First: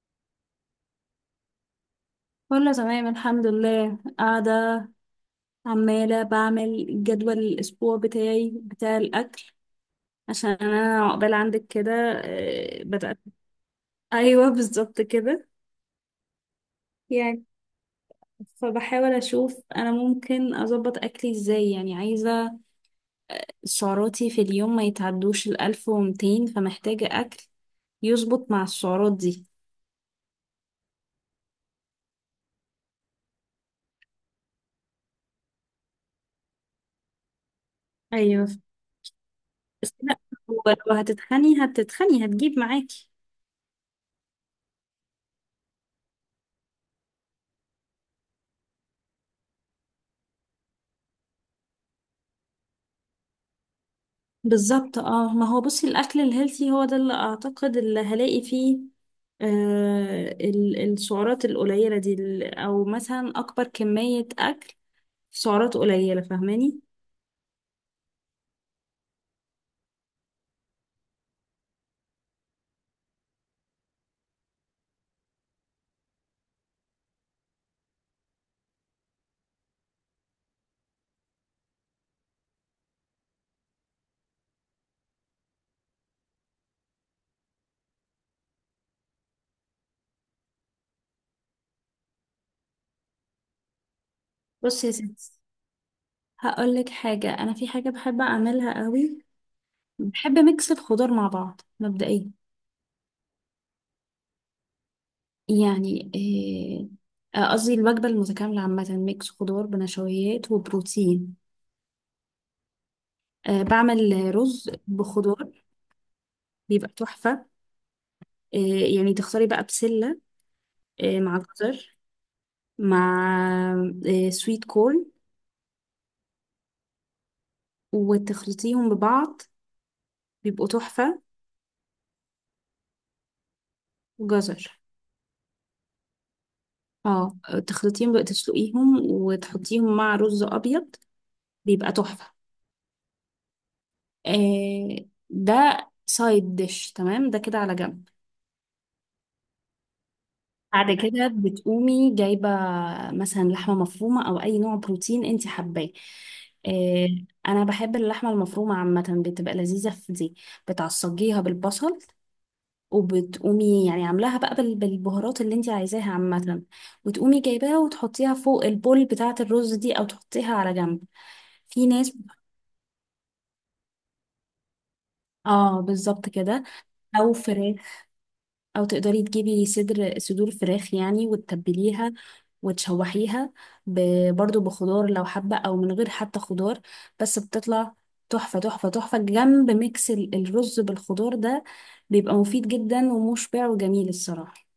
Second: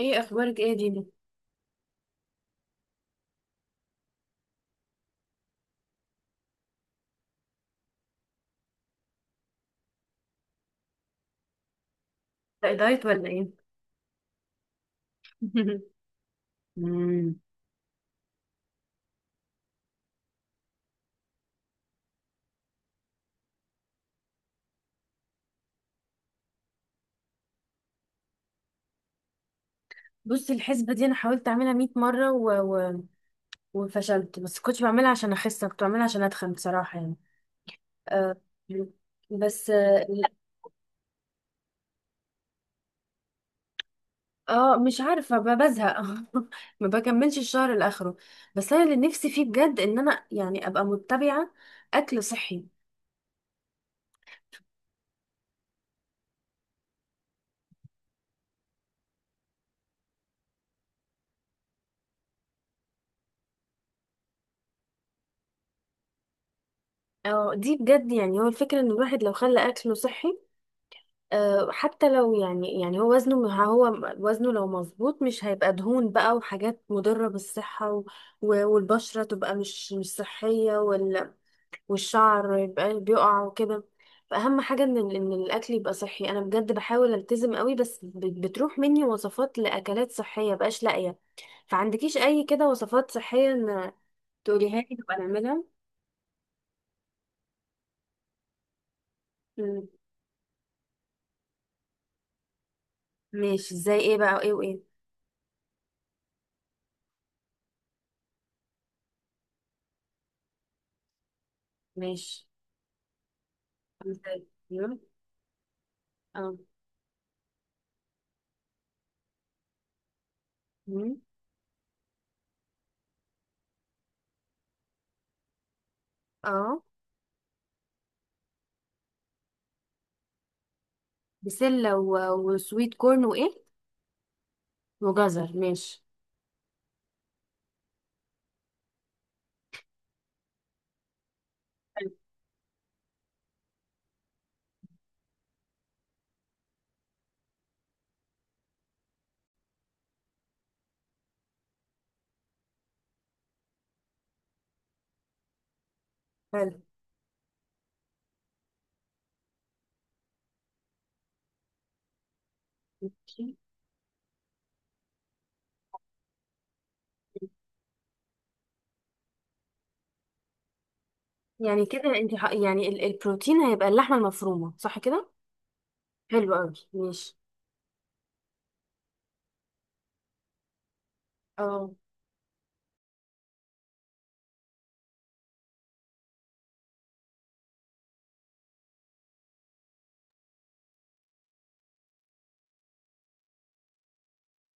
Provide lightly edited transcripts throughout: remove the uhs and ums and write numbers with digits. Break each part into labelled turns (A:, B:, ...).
A: ايه اخبارك ايه يا دينا؟
B: كله تمام الحمد لله قاعدة، عمالة بعمل جدول الأسبوع بتاعي بتاع الأكل عشان أنا عقبال عندك كده.
A: ده
B: آه،
A: دايت
B: بدأت
A: ولا ايه؟
B: أيوه بالظبط كده.
A: مم.
B: يعني فبحاول أشوف أنا ممكن أظبط أكلي إزاي. يعني عايزة سعراتي في اليوم ما يتعدوش الألف ومتين، فمحتاجة أكل يظبط مع السعرات دي.
A: بصي الحسبه دي انا حاولت اعملها 100 مره و... وفشلت، بس كنت بعملها عشان اخس، كنت بعملها عشان اتخن، بصراحه يعني. آه
B: أيوه،
A: بس،
B: بس لا. هو لو هتتخني هتتخني هتجيب معاكي.
A: مش عارفه، بزهق. ما بكملش الشهر لاخره. بس انا اللي نفسي فيه بجد، ان انا يعني ابقى متبعه اكل صحي.
B: بالظبط، اه ما هو بصي الاكل الهيلثي هو ده اللي اعتقد اللي هلاقي فيه السعرات القليله دي، او مثلا اكبر كميه اكل في سعرات قليله، فاهماني؟
A: اه، دي بجد يعني، هو الفكره ان الواحد لو خلى اكله صحي، حتى لو، يعني هو وزنه لو مظبوط، مش هيبقى دهون بقى وحاجات مضرة بالصحة، والبشرة تبقى مش صحية، والشعر يبقى بيقع وكده. فأهم حاجة إن الأكل يبقى صحي. أنا بجد بحاول ألتزم قوي، بس بتروح مني وصفات لأكلات صحية، بقاش لاقية. فعندكيش أي كده وصفات صحية إن تقوليها
B: بصي يا
A: لي تبقى
B: ستي،
A: نعملها؟
B: هقول لك حاجه. انا في حاجه بحب اعملها قوي،
A: مم.
B: بحب ميكس الخضار مع بعض مبدئيا.
A: ماشي، زي إيه بقى وإيه وإيه؟
B: يعني قصدي الوجبه المتكامله عامه: ميكس خضار بنشويات وبروتين.
A: ماشي.
B: آه بعمل
A: زي-
B: رز
A: أيوة.
B: بخضار،
A: اه.
B: بيبقى تحفه. إيه يعني؟ تختاري بقى بسلة،
A: مم.
B: إيه، مع جزر، مع إيه، سويت كورن،
A: اه.
B: وتخلطيهم ببعض، بيبقوا تحفة.
A: بسلة وسويت كورن وإيه؟
B: وجزر،
A: وجزر. ماشي.
B: اه. تخلطيهم بقى، تسلقيهم وتحطيهم مع رز أبيض، بيبقى
A: حلو.
B: تحفة. إيه ده! سايد ديش، تمام، ده كده على جنب. بعد كده بتقومي جايبة مثلا لحمة مفرومة أو أي نوع بروتين انت حباه.
A: حلو.
B: إيه، أنا بحب اللحمة المفرومة عامة، بتبقى لذيذة في دي. بتعصجيها بالبصل
A: ماشي،
B: وبتقومي يعني عاملاها بقى بالبهارات اللي انت عايزاها عامة، وتقومي جايباها وتحطيها فوق البول بتاعة الرز دي او تحطيها على جنب.
A: يعني
B: في ناس،
A: كده انت، يعني البروتين هيبقى اللحمة المفرومة، صح كده؟
B: اه بالظبط
A: حلو
B: كده.
A: قوي، ماشي.
B: او فراخ، او تقدري تجيبي صدور فراخ يعني
A: اه.
B: وتتبليها وتشوحيها، برضو بخضار لو حابة او من غير حتى خضار، بس بتطلع تحفة تحفة تحفة جنب ميكس الرز بالخضار ده. بيبقى مفيد جدا ومشبع وجميل الصراحة.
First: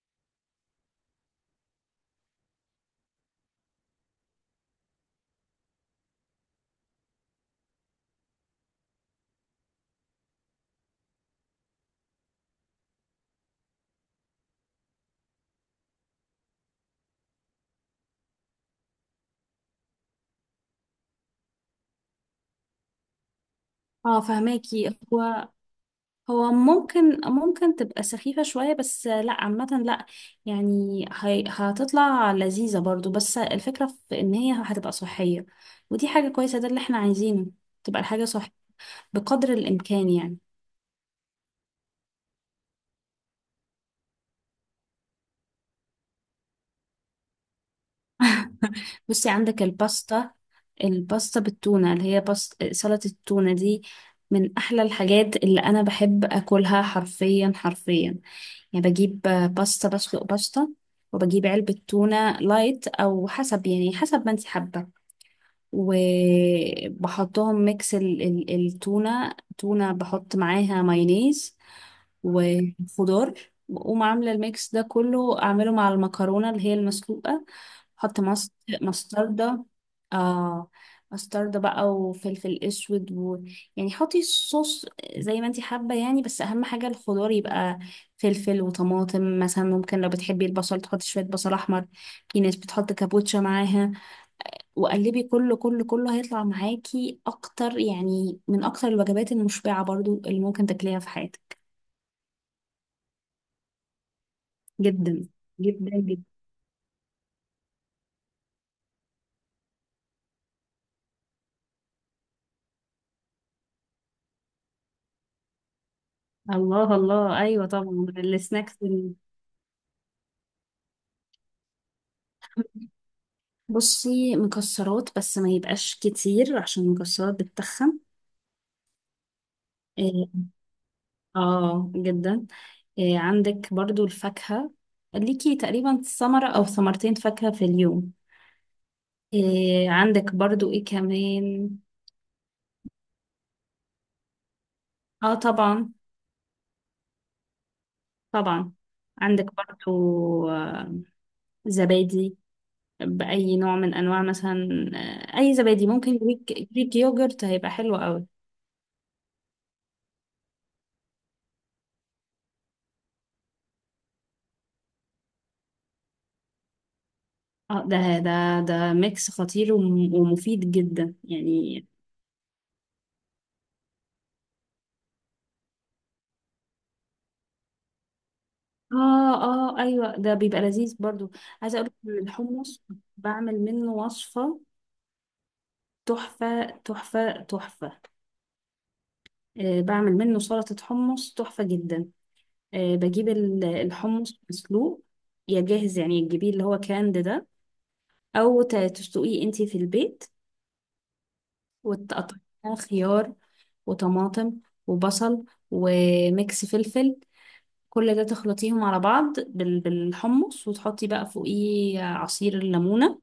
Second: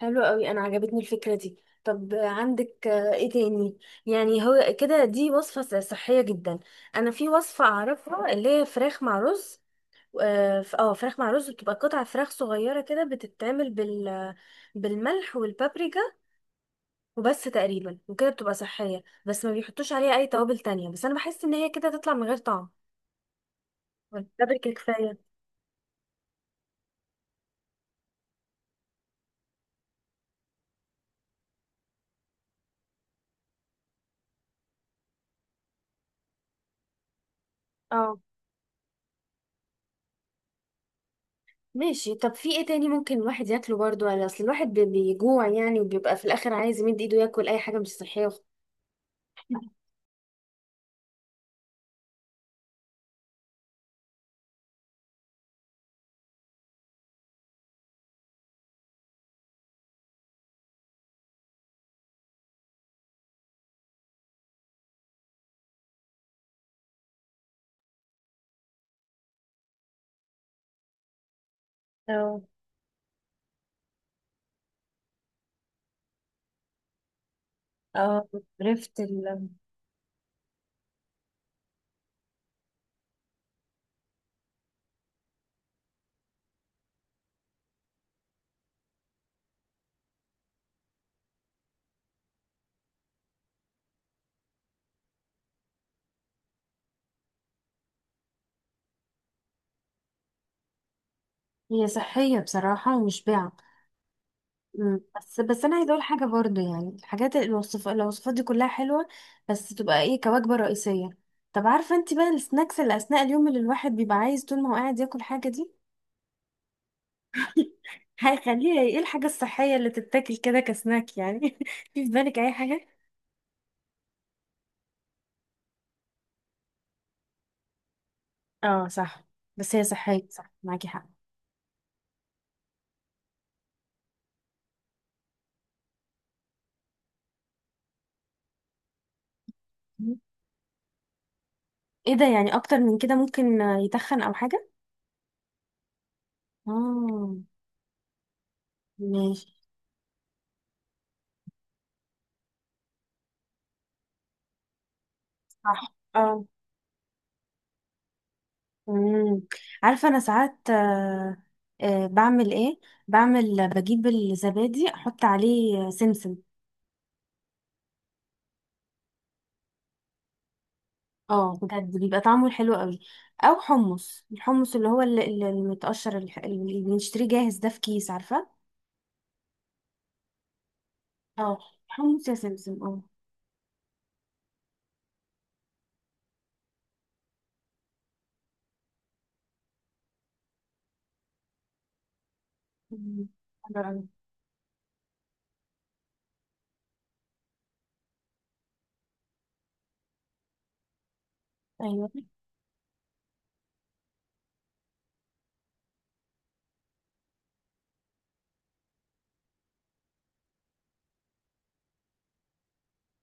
A: حلو قوي، انا عجبتني الفكره دي. طب عندك ايه تاني؟ يعني هو كده، دي وصفه صحيه جدا. انا في وصفه اعرفها اللي هي فراخ مع رز. اه، فراخ مع رز، بتبقى قطع فراخ صغيره كده، بتتعمل بالملح والبابريكا وبس تقريبا، وكده بتبقى صحية، بس ما بيحطوش عليها أي توابل تانية. بس أنا بحس إن هي كده تطلع من غير طعم،
B: اه
A: والتوابل كده
B: فهماكي.
A: كفاية.
B: هو هو ممكن تبقى سخيفة شوية، بس لا عامة لا، يعني هتطلع لذيذة برضو، بس الفكرة في ان هي هتبقى صحية ودي حاجة كويسة، ده اللي احنا عايزينه، تبقى
A: اه.
B: الحاجة صح بقدر الامكان يعني.
A: ماشي. طب في ايه تاني ممكن الواحد ياكله برضو يعني؟ اصل الواحد بيجوع يعني، وبيبقى في الاخر عايز يمد ايده ياكل اي حاجه مش صحيه.
B: بصي عندك الباستا، الباستا بالتونة اللي هي باستا سلطة التونة دي، من احلى الحاجات اللي انا بحب اكلها، حرفيا حرفيا. يعني بجيب باستا، بسلق باستا، وبجيب علبة تونة لايت او حسب، يعني حسب ما انت حابة، وبحطهم ميكس التونة. تونة بحط معاها مايونيز
A: اه،
B: وخضار، بقوم عاملة الميكس ده كله أعمله مع المكرونة اللي هي المسلوقة. بحط
A: اه، عرفت
B: مستردة. آه مستردة بقى وفلفل أسود و... يعني حطي الصوص زي ما انتي حابة يعني، بس أهم حاجة الخضار يبقى فلفل وطماطم مثلا، ممكن لو بتحبي البصل تحطي شوية بصل أحمر. في ناس بتحط كابوتشا معاها. وقلبي، كله كله كله هيطلع معاكي اكتر، يعني من اكتر الوجبات المشبعة برضو اللي ممكن تاكليها في حياتك.
A: هي صحية بصراحة ومشبعة. مم.
B: جدا
A: بس انا عايزه
B: جدا
A: اقول حاجه،
B: جدا.
A: برضو يعني الحاجات، الوصفات دي كلها حلوه، بس تبقى ايه كوجبه رئيسيه؟ طب عارفه انت بقى السناكس اللي اثناء اليوم، اللي الواحد بيبقى عايز طول ما هو قاعد ياكل حاجه دي؟
B: الله الله، ايوه طبعا.
A: هيخليها
B: السناكس
A: ايه الحاجه الصحيه اللي تتاكل كده كسناك يعني؟ في بالك اي حاجه؟
B: بصي مكسرات، بس ما يبقاش كتير عشان المكسرات بتتخن.
A: اه، صح. بس هي صحيه،
B: إيه،
A: صح، معاكي حق.
B: اه جدا. إيه، عندك برضو الفاكهة، ليكي تقريبا ثمرة او ثمرتين فاكهة في اليوم. إيه،
A: مم.
B: عندك برضو ايه كمان،
A: ايه ده؟ يعني اكتر من كده ممكن يتخن او حاجه؟
B: اه طبعا
A: اه.
B: طبعا. عندك
A: ماشي.
B: برضو آه، زبادي، بأي نوع من أنواع مثلا. آه، أي
A: صح.
B: زبادي ممكن.
A: اه.
B: جريك، جريك يوجرت هيبقى حلو قوي.
A: مم. عارفة، أنا ساعات، بعمل إيه؟ بجيب الزبادي، أحط عليه سمسم.
B: اه ده ده، ده ميكس خطير ومفيد جدا
A: اه،
B: يعني.
A: بجد بيبقى طعمه حلو قوي. أو الحمص اللي هو المتقشر، اللي بنشتريه جاهز ده في كيس، عارفة؟
B: اه اه ايوه، ده بيبقى لذيذ برضو.
A: اه.
B: عايزه اقول لك
A: حمص يا سمسم،
B: الحمص،
A: اه.
B: بعمل منه وصفه تحفه تحفه تحفه. آه بعمل منه سلطه حمص تحفه جدا. آه
A: مم.
B: بجيب
A: حلو أوي.
B: الحمص مسلوق، يا جاهز يعني تجيبيه اللي هو كاند ده، او تسلقيه انتي في البيت،
A: أيوه.
B: وتقطعيها خيار وطماطم وبصل وميكس فلفل. كل ده تخلطيهم على بعض بالحمص، وتحطي بقى فوقيه عصير الليمونة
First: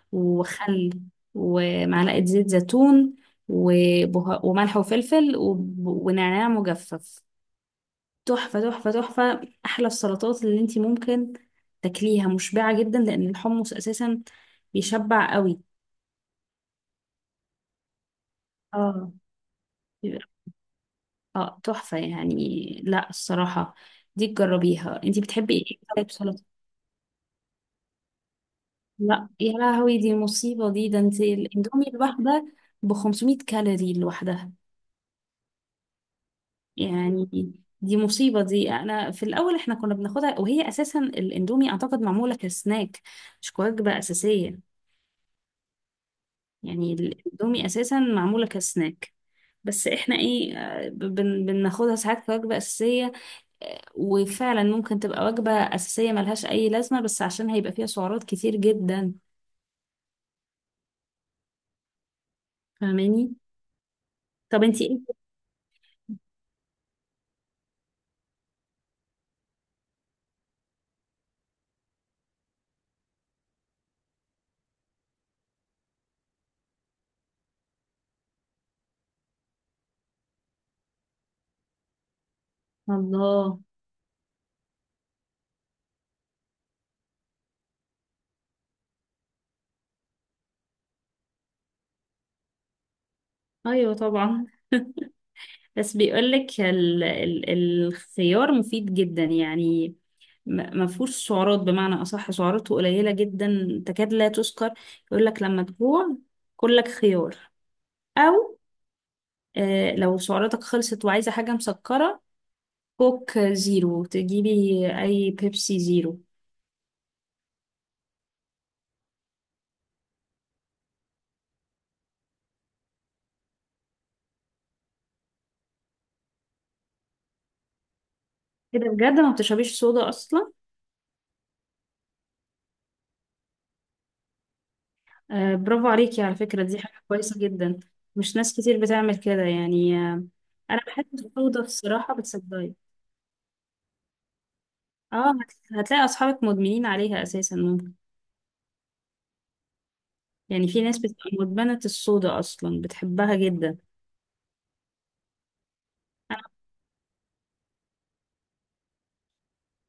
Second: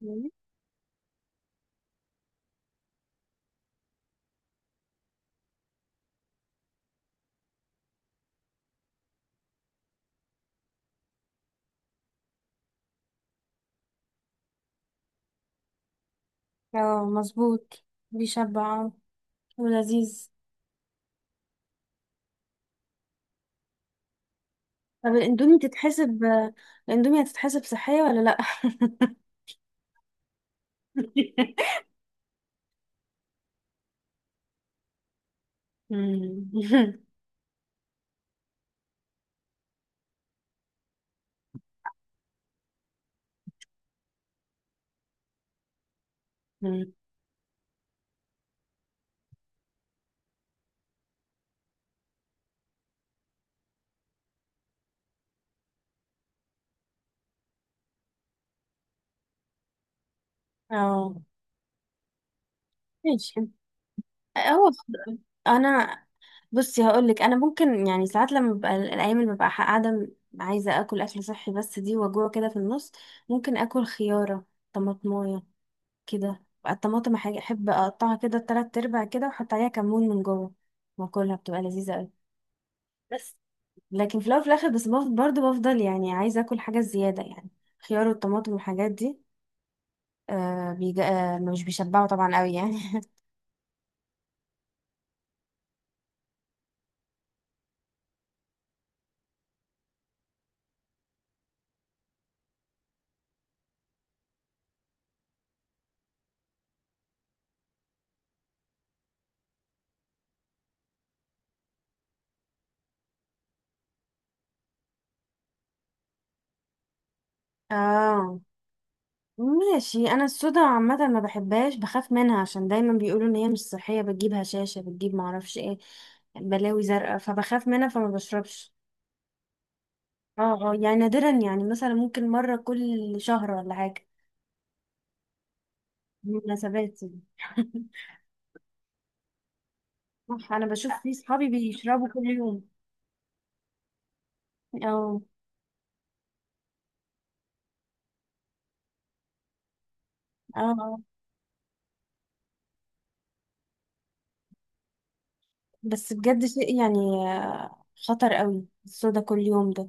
A: مم.
B: وخل ومعلقة زيت زيتون وملح وفلفل ونعناع مجفف. تحفة تحفة تحفة، أحلى السلطات اللي انتي ممكن تاكليها، مشبعة جدا لأن الحمص أساسا بيشبع قوي.
A: اه، مظبوط. بيشبع
B: اه
A: ولذيذ.
B: اه تحفة يعني، لا الصراحة دي تجربيها.
A: طب
B: انتي بتحبي ايه طيب؟ سلطة؟
A: الأندومي هتتحسب صحية ولا لأ؟
B: لا يا لهوي، دي مصيبة دي! ده انتي الاندومي الواحدة ب 500 كالوري لوحدها يعني، دي مصيبة دي. انا في الاول احنا كنا بناخدها، وهي اساسا الاندومي اعتقد معمولة كسناك مش كوجبة اساسية.
A: مم.
B: يعني الاندومي اساسا معمولة كسناك، بس احنا ايه آه، بناخدها ساعات كوجبة اساسية. وفعلا ممكن تبقى وجبة أساسية ملهاش أي لازمة، بس عشان هيبقى فيها سعرات كتير جدا،
A: اه.
B: فاهماني.
A: ماشي.
B: طب
A: هو
B: انتي ايه؟
A: خد- انا، بصي، هقول لك، انا ممكن يعني ساعات لما ببقى، الايام اللي ببقى قاعده عايزه اكل اكل صحي، بس دي وجوه كده في النص. ممكن اكل خياره، طماطمايه كده. بقى الطماطم حاجه احب اقطعها كده تلات ارباع كده، واحط عليها كمون من جوه، واكلها بتبقى لذيذه قوي. بس
B: الله.
A: لكن في الاول وفي الاخر، بس بفضل برضه بفضل يعني عايزه اكل حاجه زياده يعني. خيار والطماطم والحاجات دي، آه بيج... آه مش بيشبعوا طبعا قوي يعني.
B: أيوة طبعا، بس بيقولك الخيار مفيد جدا يعني، ما فيهوش سعرات، بمعنى أصح سعراته قليلة جدا تكاد لا تذكر. يقولك لما تجوع كلك خيار، أو آه لو سعراتك خلصت وعايزة حاجة مسكرة كوك زيرو تجيبي، أي بيبسي زيرو.
A: اه. ماشي. انا الصودا عامه ما بحبهاش، بخاف منها عشان دايما بيقولوا ان هي مش صحيه، بتجيب هشاشه، بتجيب معرفش ايه، بلاوي زرقاء، فبخاف منها فما بشربش.
B: كده بجد ما بتشربيش صودا اصلا؟
A: اه، اه، يعني نادرا، يعني مثلا ممكن مره كل شهر ولا حاجه،
B: آه برافو عليكي، على فكره دي
A: مناسبات
B: حاجه
A: يعني.
B: كويسه جدا، مش ناس كتير بتعمل كده يعني، آه.
A: صح، انا
B: انا
A: بشوف
B: بحب
A: في صحابي
B: الصودا
A: بيشربوا
B: الصراحه،
A: كل يوم.
B: بتصدقي؟
A: اه،
B: اه هتلاقي اصحابك مدمنين عليها اساسا ممكن،
A: اه،
B: يعني في ناس
A: آه.
B: بتبقى مدمنه الصودا اصلا بتحبها جدا.
A: بس
B: انا
A: بجد شيء يعني، خطر قوي الصودا كل يوم ده.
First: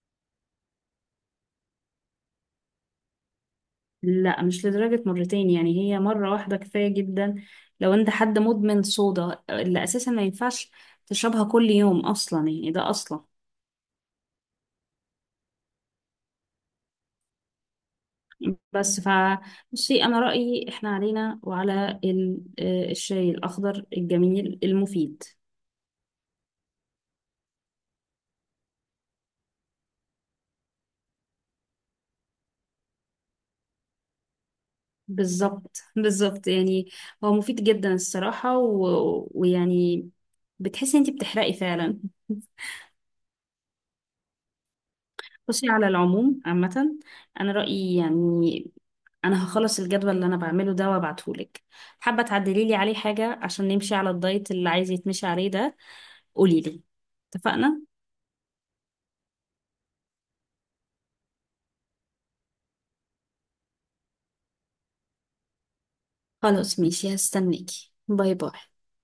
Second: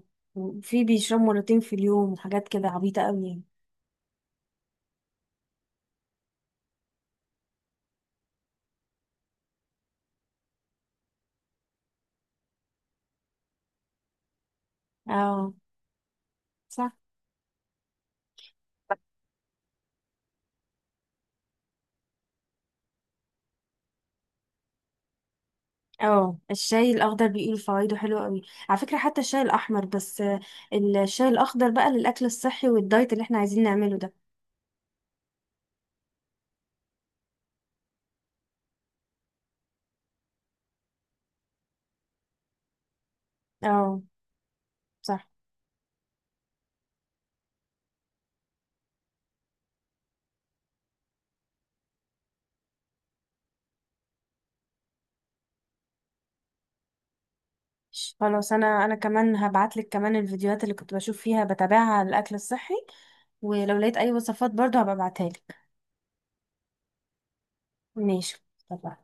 A: في بيشربوا مرتين في اليوم وحاجات كده، عبيطه قوي يعني.
B: لا، مش لدرجه مرتين يعني، هي مره واحده كفايه جدا. لو انت حد مدمن صودا، اللي اساسا ما ينفعش تشربها كل يوم اصلا يعني ده اصلا.
A: اه، صح.
B: بس ف، بصي انا رايي احنا علينا وعلى آه، الشاي الاخضر الجميل المفيد.
A: اه، الشاي الاخضر بيقولوا فوائده حلوه قوي. على فكره حتى الشاي الاحمر، بس الشاي الاخضر بقى للاكل الصحي والدايت اللي احنا عايزين نعمله ده.
B: بالظبط بالظبط يعني، هو مفيد جدا الصراحه و... ويعني بتحسي انتي بتحرقي فعلا.
A: اه، صح.
B: بصي على العموم عامه، انا رايي يعني انا هخلص الجدول اللي انا بعمله ده وابعتهولك. حابه تعدلي لي عليه حاجه عشان نمشي على الدايت اللي عايز يتمشي عليه ده، قولي لي. اتفقنا؟
A: خلاص، انا كمان هبعت لك كمان الفيديوهات اللي كنت بشوف فيها بتابعها على الاكل الصحي، ولو لقيت اي وصفات برضو هبقى ابعتها لك.
B: خلاص ماشي، هستناكي، باي
A: ماشي.
B: باي.
A: طبعا.